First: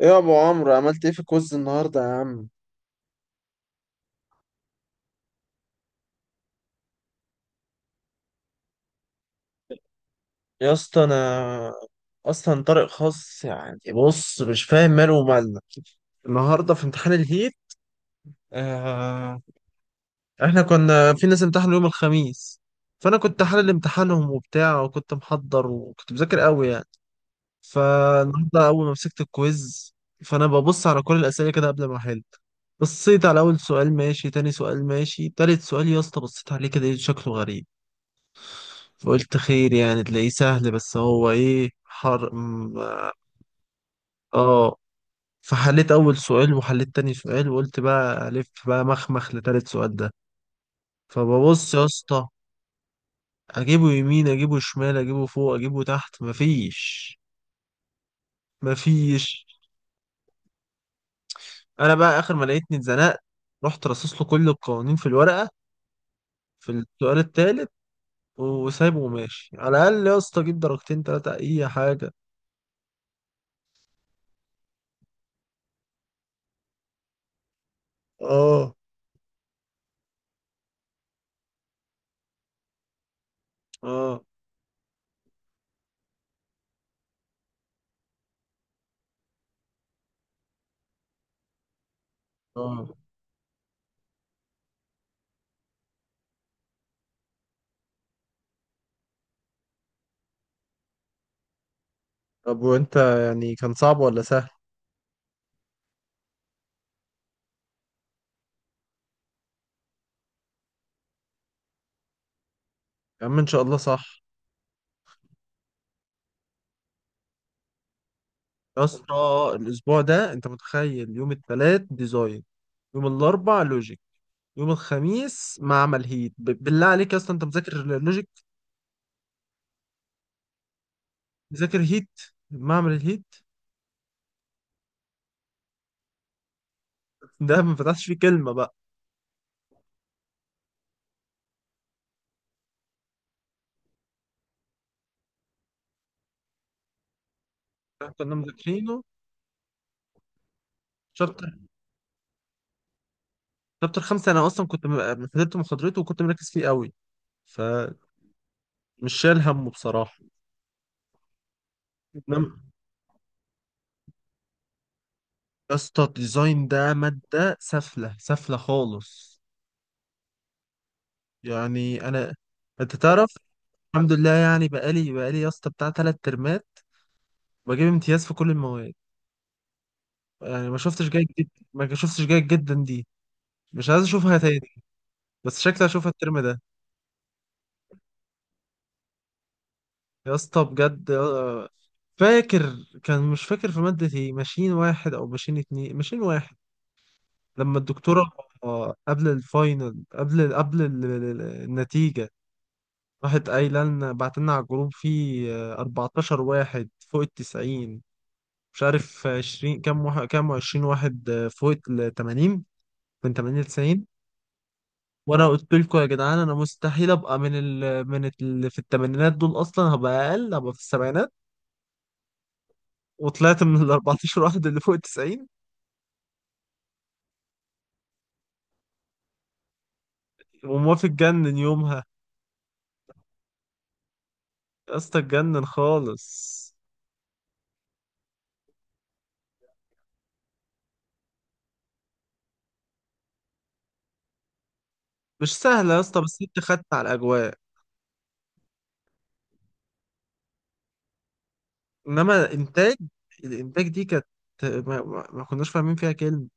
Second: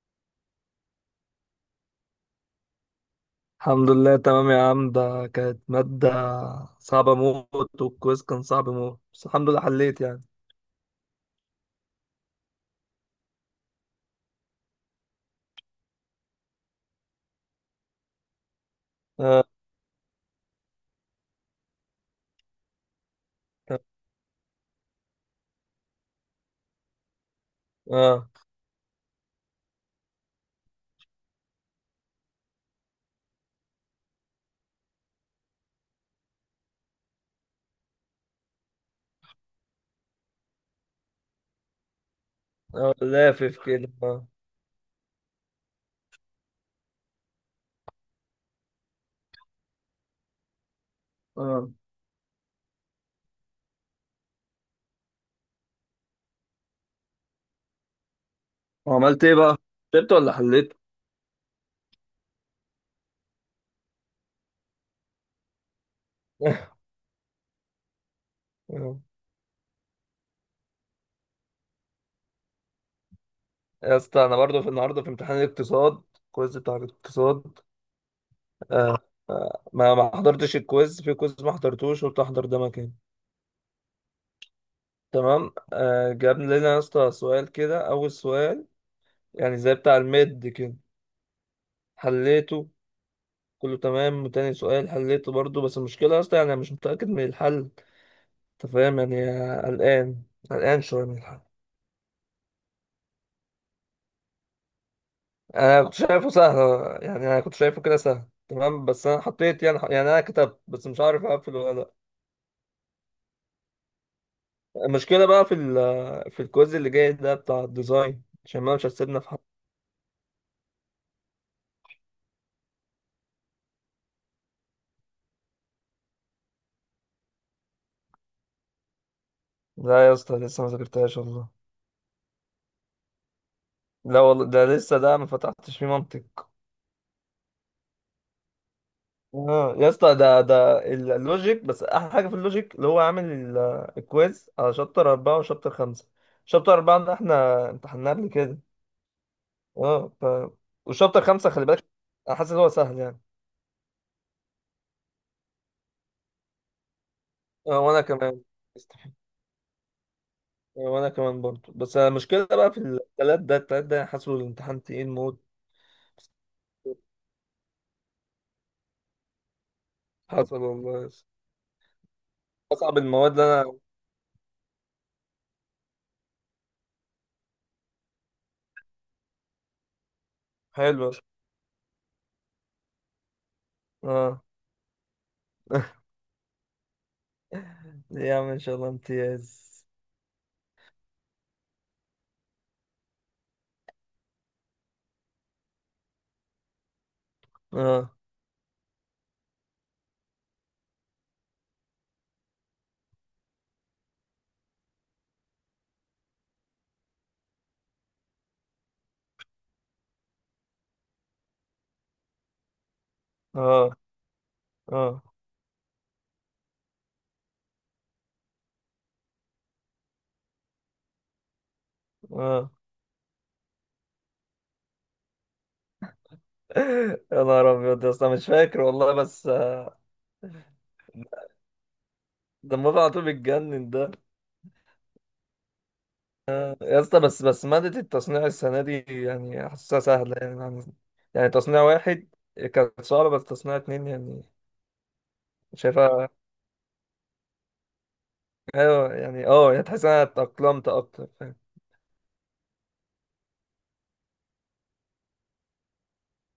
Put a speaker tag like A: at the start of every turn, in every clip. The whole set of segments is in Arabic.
A: ايه يا ابو عمرو عملت ايه في الكوز النهارده يا عم؟
B: الحمد لله تمام يا عم. ده كانت مادة صعبة موت والكويز كان صعب موت، بس الحمد لله حليت يعني.
A: يا اسطى انا اصلا طارق خاص يعني، بص مش فاهم ماله ومالنا. النهارده في امتحان الهيت. آه،
B: اه.
A: احنا كنا في ناس امتحنوا يوم الخميس، فانا كنت حلل
B: اه.
A: امتحانهم وبتاع، وكنت محضر وكنت مذاكر قوي يعني.
B: آه.
A: فالنهارده اول ما مسكت الكويز، فانا ببص على كل الاسئله كده قبل ما احل. بصيت على اول سؤال ماشي، تاني سؤال ماشي، تالت سؤال يا اسطى بصيت عليه كده إيه، شكله غريب. فقلت خير يعني تلاقيه سهل، بس هو ايه حر
B: آه، لافف كده اه.
A: اه فحليت اول سؤال وحليت تاني سؤال، وقلت بقى الف بقى مخمخ لتالت سؤال ده.
B: اه.
A: فببص يا اسطى، اجيبه يمين اجيبه شمال اجيبه فوق اجيبه تحت، مفيش.
B: وعملت ايه
A: مفيش.
B: بقى؟ كتبت ولا حليت؟
A: انا بقى اخر ما لقيتني اتزنقت، رحت رصص له كل القوانين في الورقة في السؤال التالت، وسايبه
B: آه.
A: وماشي. على الاقل يا اسطى اجيب درجتين تلاتة اي حاجة.
B: يا اسطى انا برضه في النهارده في امتحان الاقتصاد، الكويز بتاع الاقتصاد.
A: اه.
B: آه. آه. ما حضرتش الكويز، في كويز ما حضرتوش قلت احضر ده مكان.
A: اه.
B: تمام آه. جاب لنا يا اسطى سؤال كده اول سؤال يعني زي بتاع الميد كده، حليته
A: اه.
B: كله تمام. وتاني سؤال حليته برضو، بس المشكلة أصلا يعني أنا مش متأكد من الحل. أنت فاهم يعني. قلقان. قلقان شوية من الحل.
A: طب وانت يعني كان صعب ولا سهل؟
B: أنا كنت شايفه سهل يعني. أنا كنت شايفه كده سهل تمام، بس أنا حطيت يعني أنا كتبت بس مش عارف أقفل ولا لأ.
A: يا عم ان شاء الله صح.
B: المشكلة بقى في الكويز اللي جاي ده بتاع الديزاين، عشان ما
A: يا
B: مش
A: اسطى
B: هتسيبنا في حد.
A: الاسبوع ده انت متخيل؟ يوم الثلاث ديزاين، يوم الاربع لوجيك، يوم الخميس معمل هيت. بالله عليك يا اسطى، انت مذاكر لوجيك؟
B: لا يا اسطى لسه ما ذاكرتهاش والله.
A: مذاكر هيت؟ معمل الهيت
B: لا والله ده لسه ده ما فتحتش فيه منطق.
A: ده ما فتحش فيه كلمه بقى.
B: اه يا اسطى اللوجيك، بس احلى حاجه في اللوجيك اللي هو عامل الكويز على شابتر 4 وشابتر 5. شابتر أربعة ده احنا امتحناه
A: احنا
B: قبل
A: كنا
B: كده.
A: مذاكرينه.
B: اه وشابتر
A: شابتر،
B: خمسة خلي بالك. انا حاسس ان هو سهل يعني.
A: شابتر خمسة انا اصلا كنت حضرت محاضرته وكنت مركز فيه قوي.
B: اه وانا
A: فمش
B: كمان. استحي.
A: شايل همه بصراحه.
B: اه وانا كمان برضه، بس المشكله
A: انما
B: بقى في التلات ده، التلات ده حاسه الامتحان تقيل موت.
A: يا اسطى الديزاين ده ماده سفله سفله خالص.
B: حصل والله يا اسطى.
A: يعني انا، انت
B: اصعب
A: تعرف،
B: المواد اللي انا.
A: الحمد لله يعني، بقالي يا اسطى بتاع تلات ترمات بجيب امتياز في كل المواد. يعني ما شفتش
B: حلوه.
A: جيد جدا، ما شفتش جيد جدا دي، مش عايز اشوفها
B: اه.
A: تاني. بس شكلي اشوفها الترم ده.
B: يا عم ان شاء الله امتياز.
A: يا اسطى بجد فاكر، كان مش فاكر في مادة ايه، ماشين واحد او ماشين اتنين، ماشين واحد، لما
B: اه.
A: الدكتورة، قبل الفاينل، قبل النتيجة، راحت قايلة لنا بعت لنا على الجروب، فيه 14 واحد فوق التسعين، مش عارف 20 كام واحد، كام 20 واحد فوق ال 80، من 80 ل
B: اه.
A: 90.
B: اه.
A: وانا قلت لكم يا جدعان انا مستحيل ابقى من ال من اللي في الثمانينات دول، اصلا هبقى اقل، هبقى في السبعينات.
B: اه.
A: وطلعت من ال 14 واحد اللي فوق ال 90.
B: يا نهار ابيض يا اسطى مش فاكر والله بس آه.
A: وموافق اتجنن يومها،
B: دمه على طول بيتجنن ده.
A: يا اسطى اتجنن خالص.
B: يا اسطى بس بس مادة التصنيع السنة دي يعني حاسسها سهلة يعني يعني. يعني تصنيع 1 كانت صعبة، بس تصنيع 2 يعني.
A: مش سهله يا اسطى،
B: شايفها.
A: بس انت خدت على الاجواء.
B: ايوه يعني اه يعني تحس إن انا اتأقلمت اكتر.
A: انما انتاج، الانتاج دي كانت، ما كناش فاهمين فيها كلمه.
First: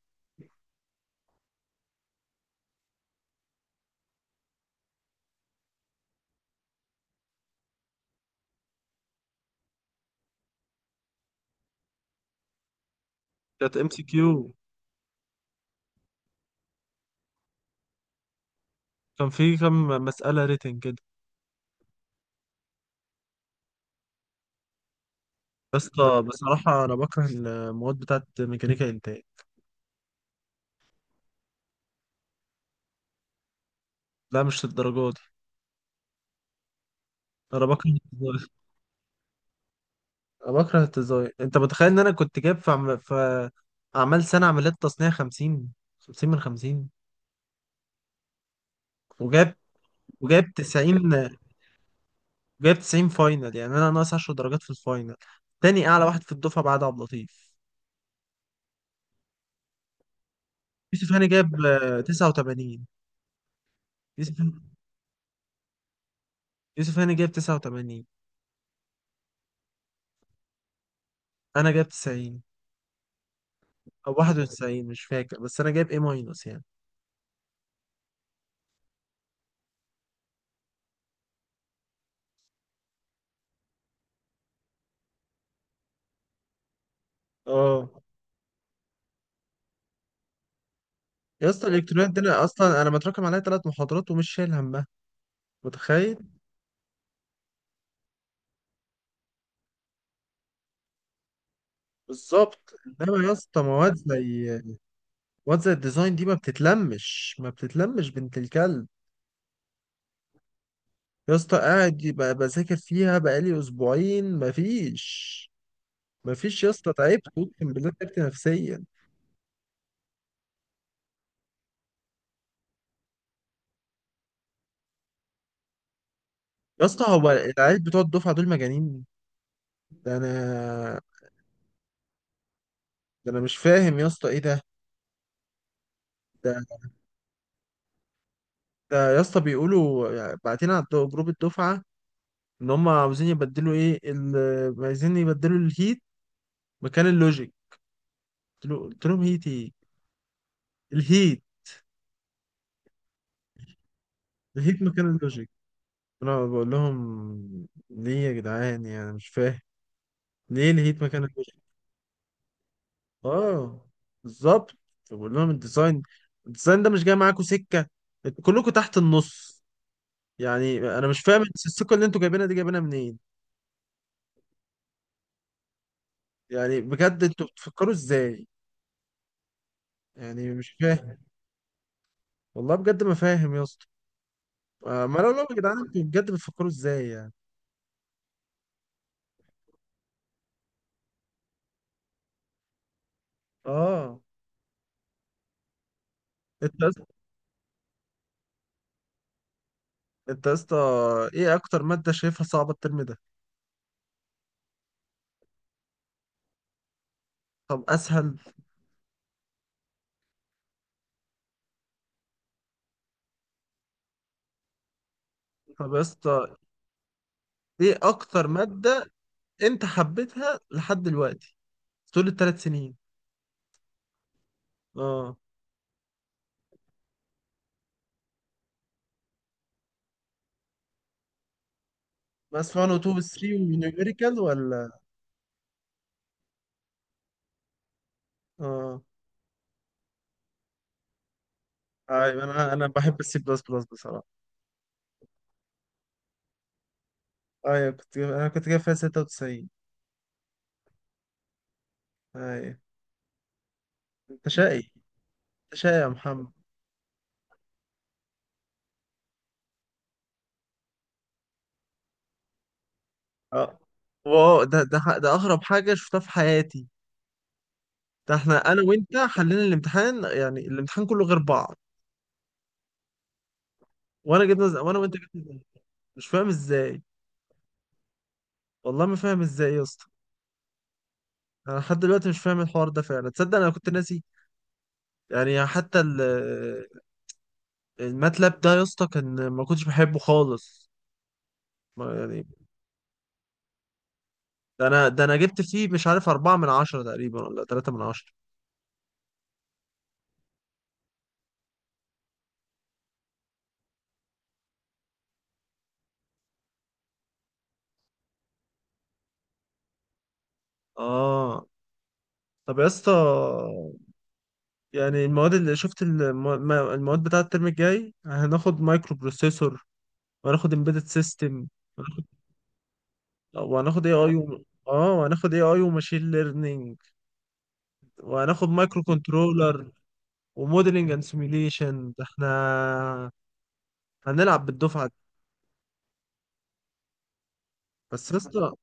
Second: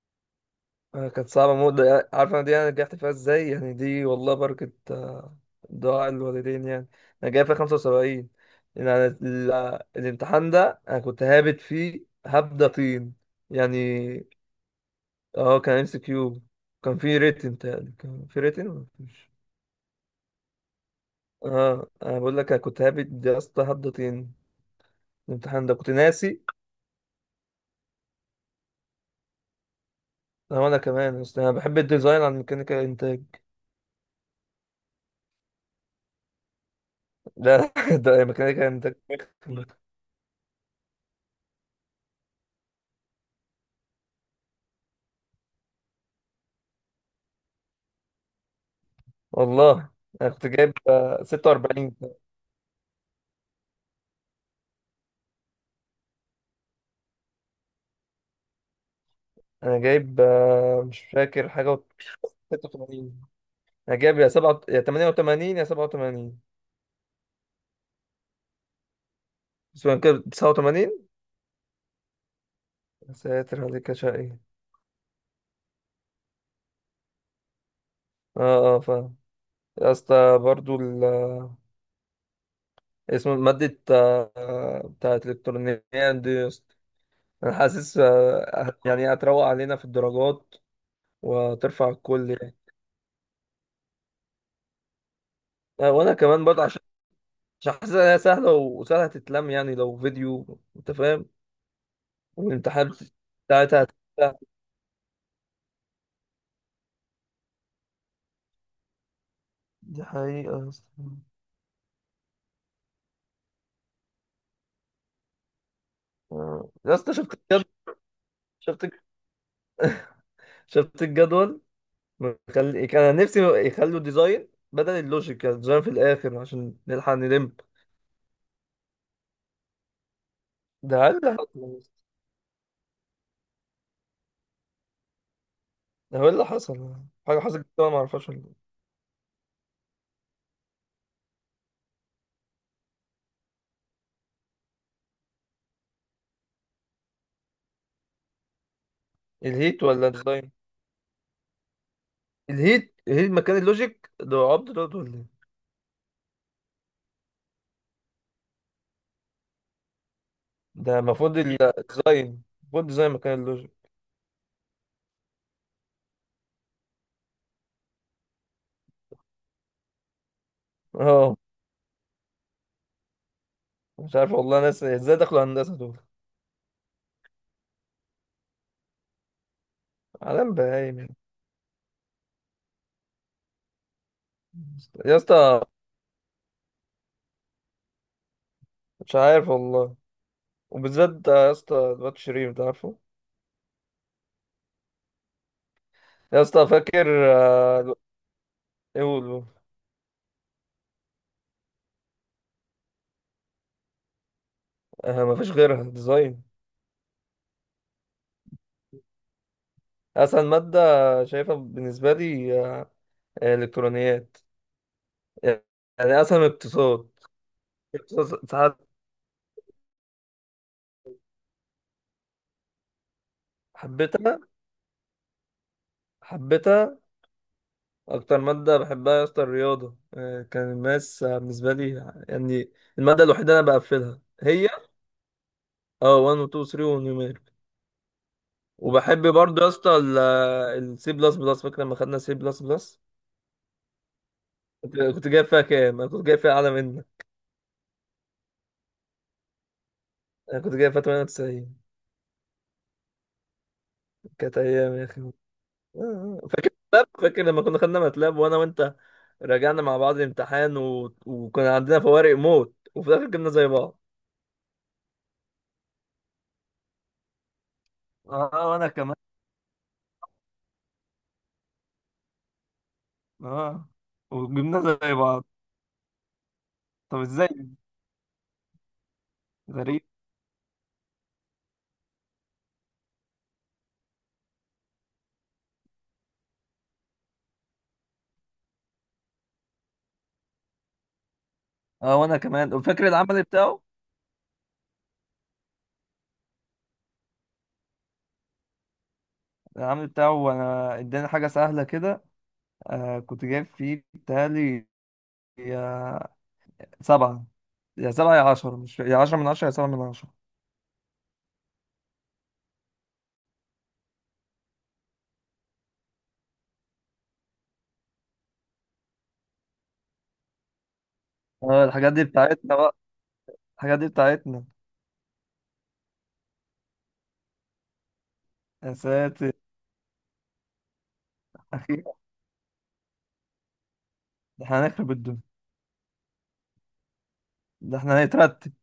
B: آه، كانت صعبة موت ده يعني، عارف أنا دي أنا نجحت فيها إزاي يعني. دي والله بركة آه. دعاء الوالدين يعني. أنا جايب فيها 75. يعني أنا الامتحان ده أنا كنت هابت فيه هبدة طين
A: كانت ام سي
B: يعني.
A: كيو.
B: أه كان إم سي كيو. كان فيه ريتن تقريبا، كان فيه ريتن ولا
A: كان
B: مفيش.
A: في كام مساله ريتنج كده
B: أه أنا بقول لك أنا كنت هابت يا اسطى هبدة طين. الامتحان ده
A: بس.
B: كنت ناسي.
A: بصراحة أنا بكره المواد بتاعت ميكانيكا إنتاج.
B: أه، وأنا كمان أصل أنا بحب الديزاين عن ميكانيكا إنتاج.
A: لا مش للدرجة دي. أنا
B: لا.
A: بكره
B: ده
A: التزاين،
B: ميكانيكا إنتاج
A: أنا بكره التزاين. أنت متخيل إن أنا كنت جايب في أعمال سنة عمليات تصنيع خمسين، خمسين من خمسين. وجايب
B: والله. انا كنت
A: وجايب
B: جايب
A: تسعين.
B: آه، 46.
A: جايب تسعين فاينل، يعني أنا ناقص عشر درجات في الفاينل. تاني أعلى واحد في الدفعة بعد عبد اللطيف.
B: انا جايب آه، مش
A: يوسف هاني
B: فاكر
A: جايب
B: حاجه و-.
A: تسعة وتمانين.
B: 86. انا جايب يا
A: يوسف
B: 7 يا 88 يا 87.
A: يوسف هاني جايب تسعة وتمانين.
B: بس هو كده 89.
A: أنا جايب تسعين،
B: يا ساتر عليك يا
A: أو
B: شقي.
A: واحد وتسعين مش فاكر، بس أنا جايب إيه ماينس يعني.
B: اه اه فاهم. يا اسطى برضو ال آه. اسمه مادة آه، آه، بتاعت الإلكترونيات دي يا اسطى. أنا
A: اه
B: حاسس آه، يعني هتروق علينا في الدرجات
A: يا اسطى
B: وترفع
A: الالكترونيات دي
B: الكل
A: أنا
B: يعني.
A: اصلا انا متراكم عليا ثلاث محاضرات ومش شايل همها.
B: آه، وأنا
A: متخيل.
B: كمان برضه عشان حاسس إنها سهلة وسهلة تتلم يعني لو فيديو أنت فاهم.
A: بالظبط.
B: والامتحانات
A: انما يا اسطى
B: بتاعتها
A: مواد
B: هتبقى.
A: زي، مواد زي الديزاين دي ما بتتلمش، ما بتتلمش بنت الكلب.
B: دي حقيقة يا اسطى.
A: يا اسطى قاعد يبقى بذاكر فيها بقالي اسبوعين، مفيش. مفيش يا
B: آه.
A: اسطى،
B: يا اسطى
A: تعبت
B: شفت الجدول.
A: اقسم بالله، تعبت نفسيا.
B: شفت شفت الجدول مخلي كان نفسي يخلوا ديزاين بدل اللوجيك، يعني ديزاين في الآخر عشان
A: يا اسطى
B: نلحق
A: هو
B: نلم.
A: العيال بتوع الدفعه دول مجانين. ده انا
B: ده هل اللي حصل يا اسطى؟
A: ده انا مش فاهم يا اسطى ايه ده.
B: ده هو اللي
A: ده
B: حصل. حاجة حصلت كده أنا ما اعرفهاش ولا.
A: ده يا اسطى بيقولوا يعني، بعتين على جروب الدفعه ان هم عاوزين يبدلوا ايه عايزين يبدلوا الهيت مكان اللوجيك. قلت لهم هيت
B: إيه؟
A: ايه؟
B: الهيت ولا الديزاين.
A: الهيت،
B: الهيت. الهيت مكان اللوجيك ده عبد
A: الهيت
B: دوت
A: مكان
B: ولا إيه؟
A: اللوجيك. انا بقول لهم ليه يا جدعان، يعني مش فاهم ليه
B: ده
A: الهيت مكان
B: المفروض
A: اللوجيك.
B: الديزاين، المفروض الديزاين مكان اللوجيك.
A: اه بالظبط. فبقول لهم الديزاين، الديزاين ده مش جاي معاكم سكه، انتوا كلكم تحت النص. يعني انا مش
B: اه
A: فاهم السكه اللي انتوا جايبينها دي جايبينها منين.
B: مش عارف والله، ناس ازاي دخلوا هندسة دول.
A: يعني بجد انتوا بتفكروا ازاي؟ يعني
B: عالم
A: مش
B: بهايم يعني.
A: فاهم. والله بجد ما فاهم يا اسطى.
B: يا
A: ما لو يا
B: اسطى
A: جدعان انتوا بجد بتفكروا ازاي يعني.
B: مش عارف والله. وبالذات ده يا اسطى الواد شريف ده عارفه.
A: اه.
B: يا اسطى
A: انت يا اسطى-
B: فاكر آه. ايه هو-.
A: انت يا اسطى، ايه اكتر ماده شايفها صعبه الترم ده؟
B: آه، مفيش غيرها ديزاين.
A: طب اسهل؟
B: اسهل مادة شايفها بالنسبة لي آه، الكترونيات
A: طب يا
B: يعني. اسهل من
A: اسطى
B: اقتصاد.
A: ايه
B: اقتصاد
A: اكتر
B: ساعات.
A: ماده انت حبيتها لحد دلوقتي طول الثلاث سنين؟
B: حبيتها.
A: اه.
B: حبيتها. اكتر مادة بحبها يا اسطى الرياضة آه، كان الماس آه، بالنسبة لي
A: بس
B: يعني.
A: 1 و 2 و
B: المادة
A: 3
B: الوحيدة اللي انا بقفلها
A: ونيوميريكال
B: هي
A: ولا؟
B: اه 1 و 2 و 3 ونيوميريك.
A: اه.
B: وبحب برضه يا اسطى السي بلس بلس. فاكر لما خدنا سي
A: ايوه،
B: بلس
A: انا
B: بلس.
A: بحب السي بلس بلس بصراحه.
B: كنت جايب فيها كام؟ انا كنت جايب فيها اعلى منك.
A: ايوه كنت جايب... انا كنت جايب فيها 96.
B: انا كنت جايب فيها 98.
A: ايوه. انت
B: كانت
A: شقي.
B: ايام يا اخي آه.
A: انت شقي يا
B: آه.
A: محمد.
B: فاكر ماتلاب؟ فاكر لما كنا خدنا ماتلاب، وانا وانت راجعنا مع بعض الامتحان وكنا عندنا فوارق موت وفي الاخر جبنا
A: اه
B: زي بعض.
A: واو، ده اغرب حاجه شفتها في حياتي. ده
B: اه
A: احنا انا
B: وانا كمان.
A: وانت حلينا الامتحان يعني الامتحان كله غير بعض.
B: اه.
A: وانا جبنا زي...
B: وجبنا
A: وانا وانت
B: زي
A: جبنا
B: بعض.
A: زي... مش فاهم ازاي.
B: طب ازاي.
A: والله ما فاهم ازاي يا
B: غريب.
A: اسطى. انا لحد دلوقتي مش فاهم الحوار ده، فعلا تصدق انا كنت ناسي. يعني حتى ال... الماتلاب ده يا اسطى كان ما كنتش بحبه خالص. ما
B: اه وانا
A: يعني
B: كمان. وفاكر العمل بتاعه.
A: ده انا جبت فيه مش عارف أربعة من عشرة تقريبا ولا تلاتة من عشرة.
B: العمل بتاعه انا اداني حاجة سهلة كده. آه كنت جايب فيه بتهيألي يا سبعة. يا سبعة يا عشرة، مش يا عشرة من عشرة يا سبعة من عشرة.
A: اه. طب يا اسطى يعني المواد اللي شفت الم... المواد بتاعة الترم الجاي، هناخد مايكرو بروسيسور، وهناخد امبيدد سيستم،
B: اه الحاجات دي بتاعتنا بقى. الحاجات
A: وهناخد
B: دي
A: اي اي و...
B: بتاعتنا.
A: اه وهناخد اي اي وماشين ليرنينج، وهناخد
B: يا
A: مايكرو
B: ساتر.
A: كنترولر، وموديلنج اند سيميليشن.
B: اخيرا.
A: ده احنا هنلعب
B: ده احنا
A: بالدفعه
B: هنخرب
A: دي.
B: الدنيا. ده احنا
A: بس يا
B: هنترتب.
A: اسطى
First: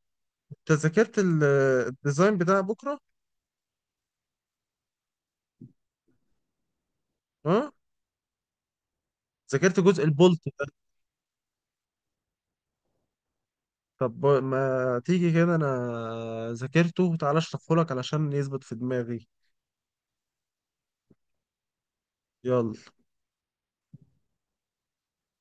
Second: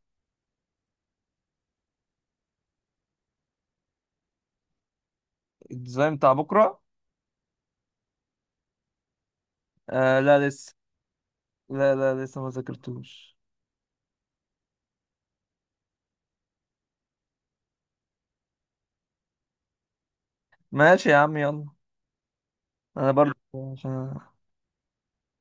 A: انت ذاكرت الديزاين بتاع بكره؟
B: الديزاين بتاع بكره.
A: اه، ذاكرت جزء
B: آه
A: البولت
B: لا
A: ده؟
B: لسه. لا لا لسه ما ذاكرتوش.
A: طب ما تيجي كده انا ذاكرته، تعالى اشرحه لك علشان يثبت في دماغي.
B: ماشي يا عم يلا.
A: يلا.
B: انا برضه عشان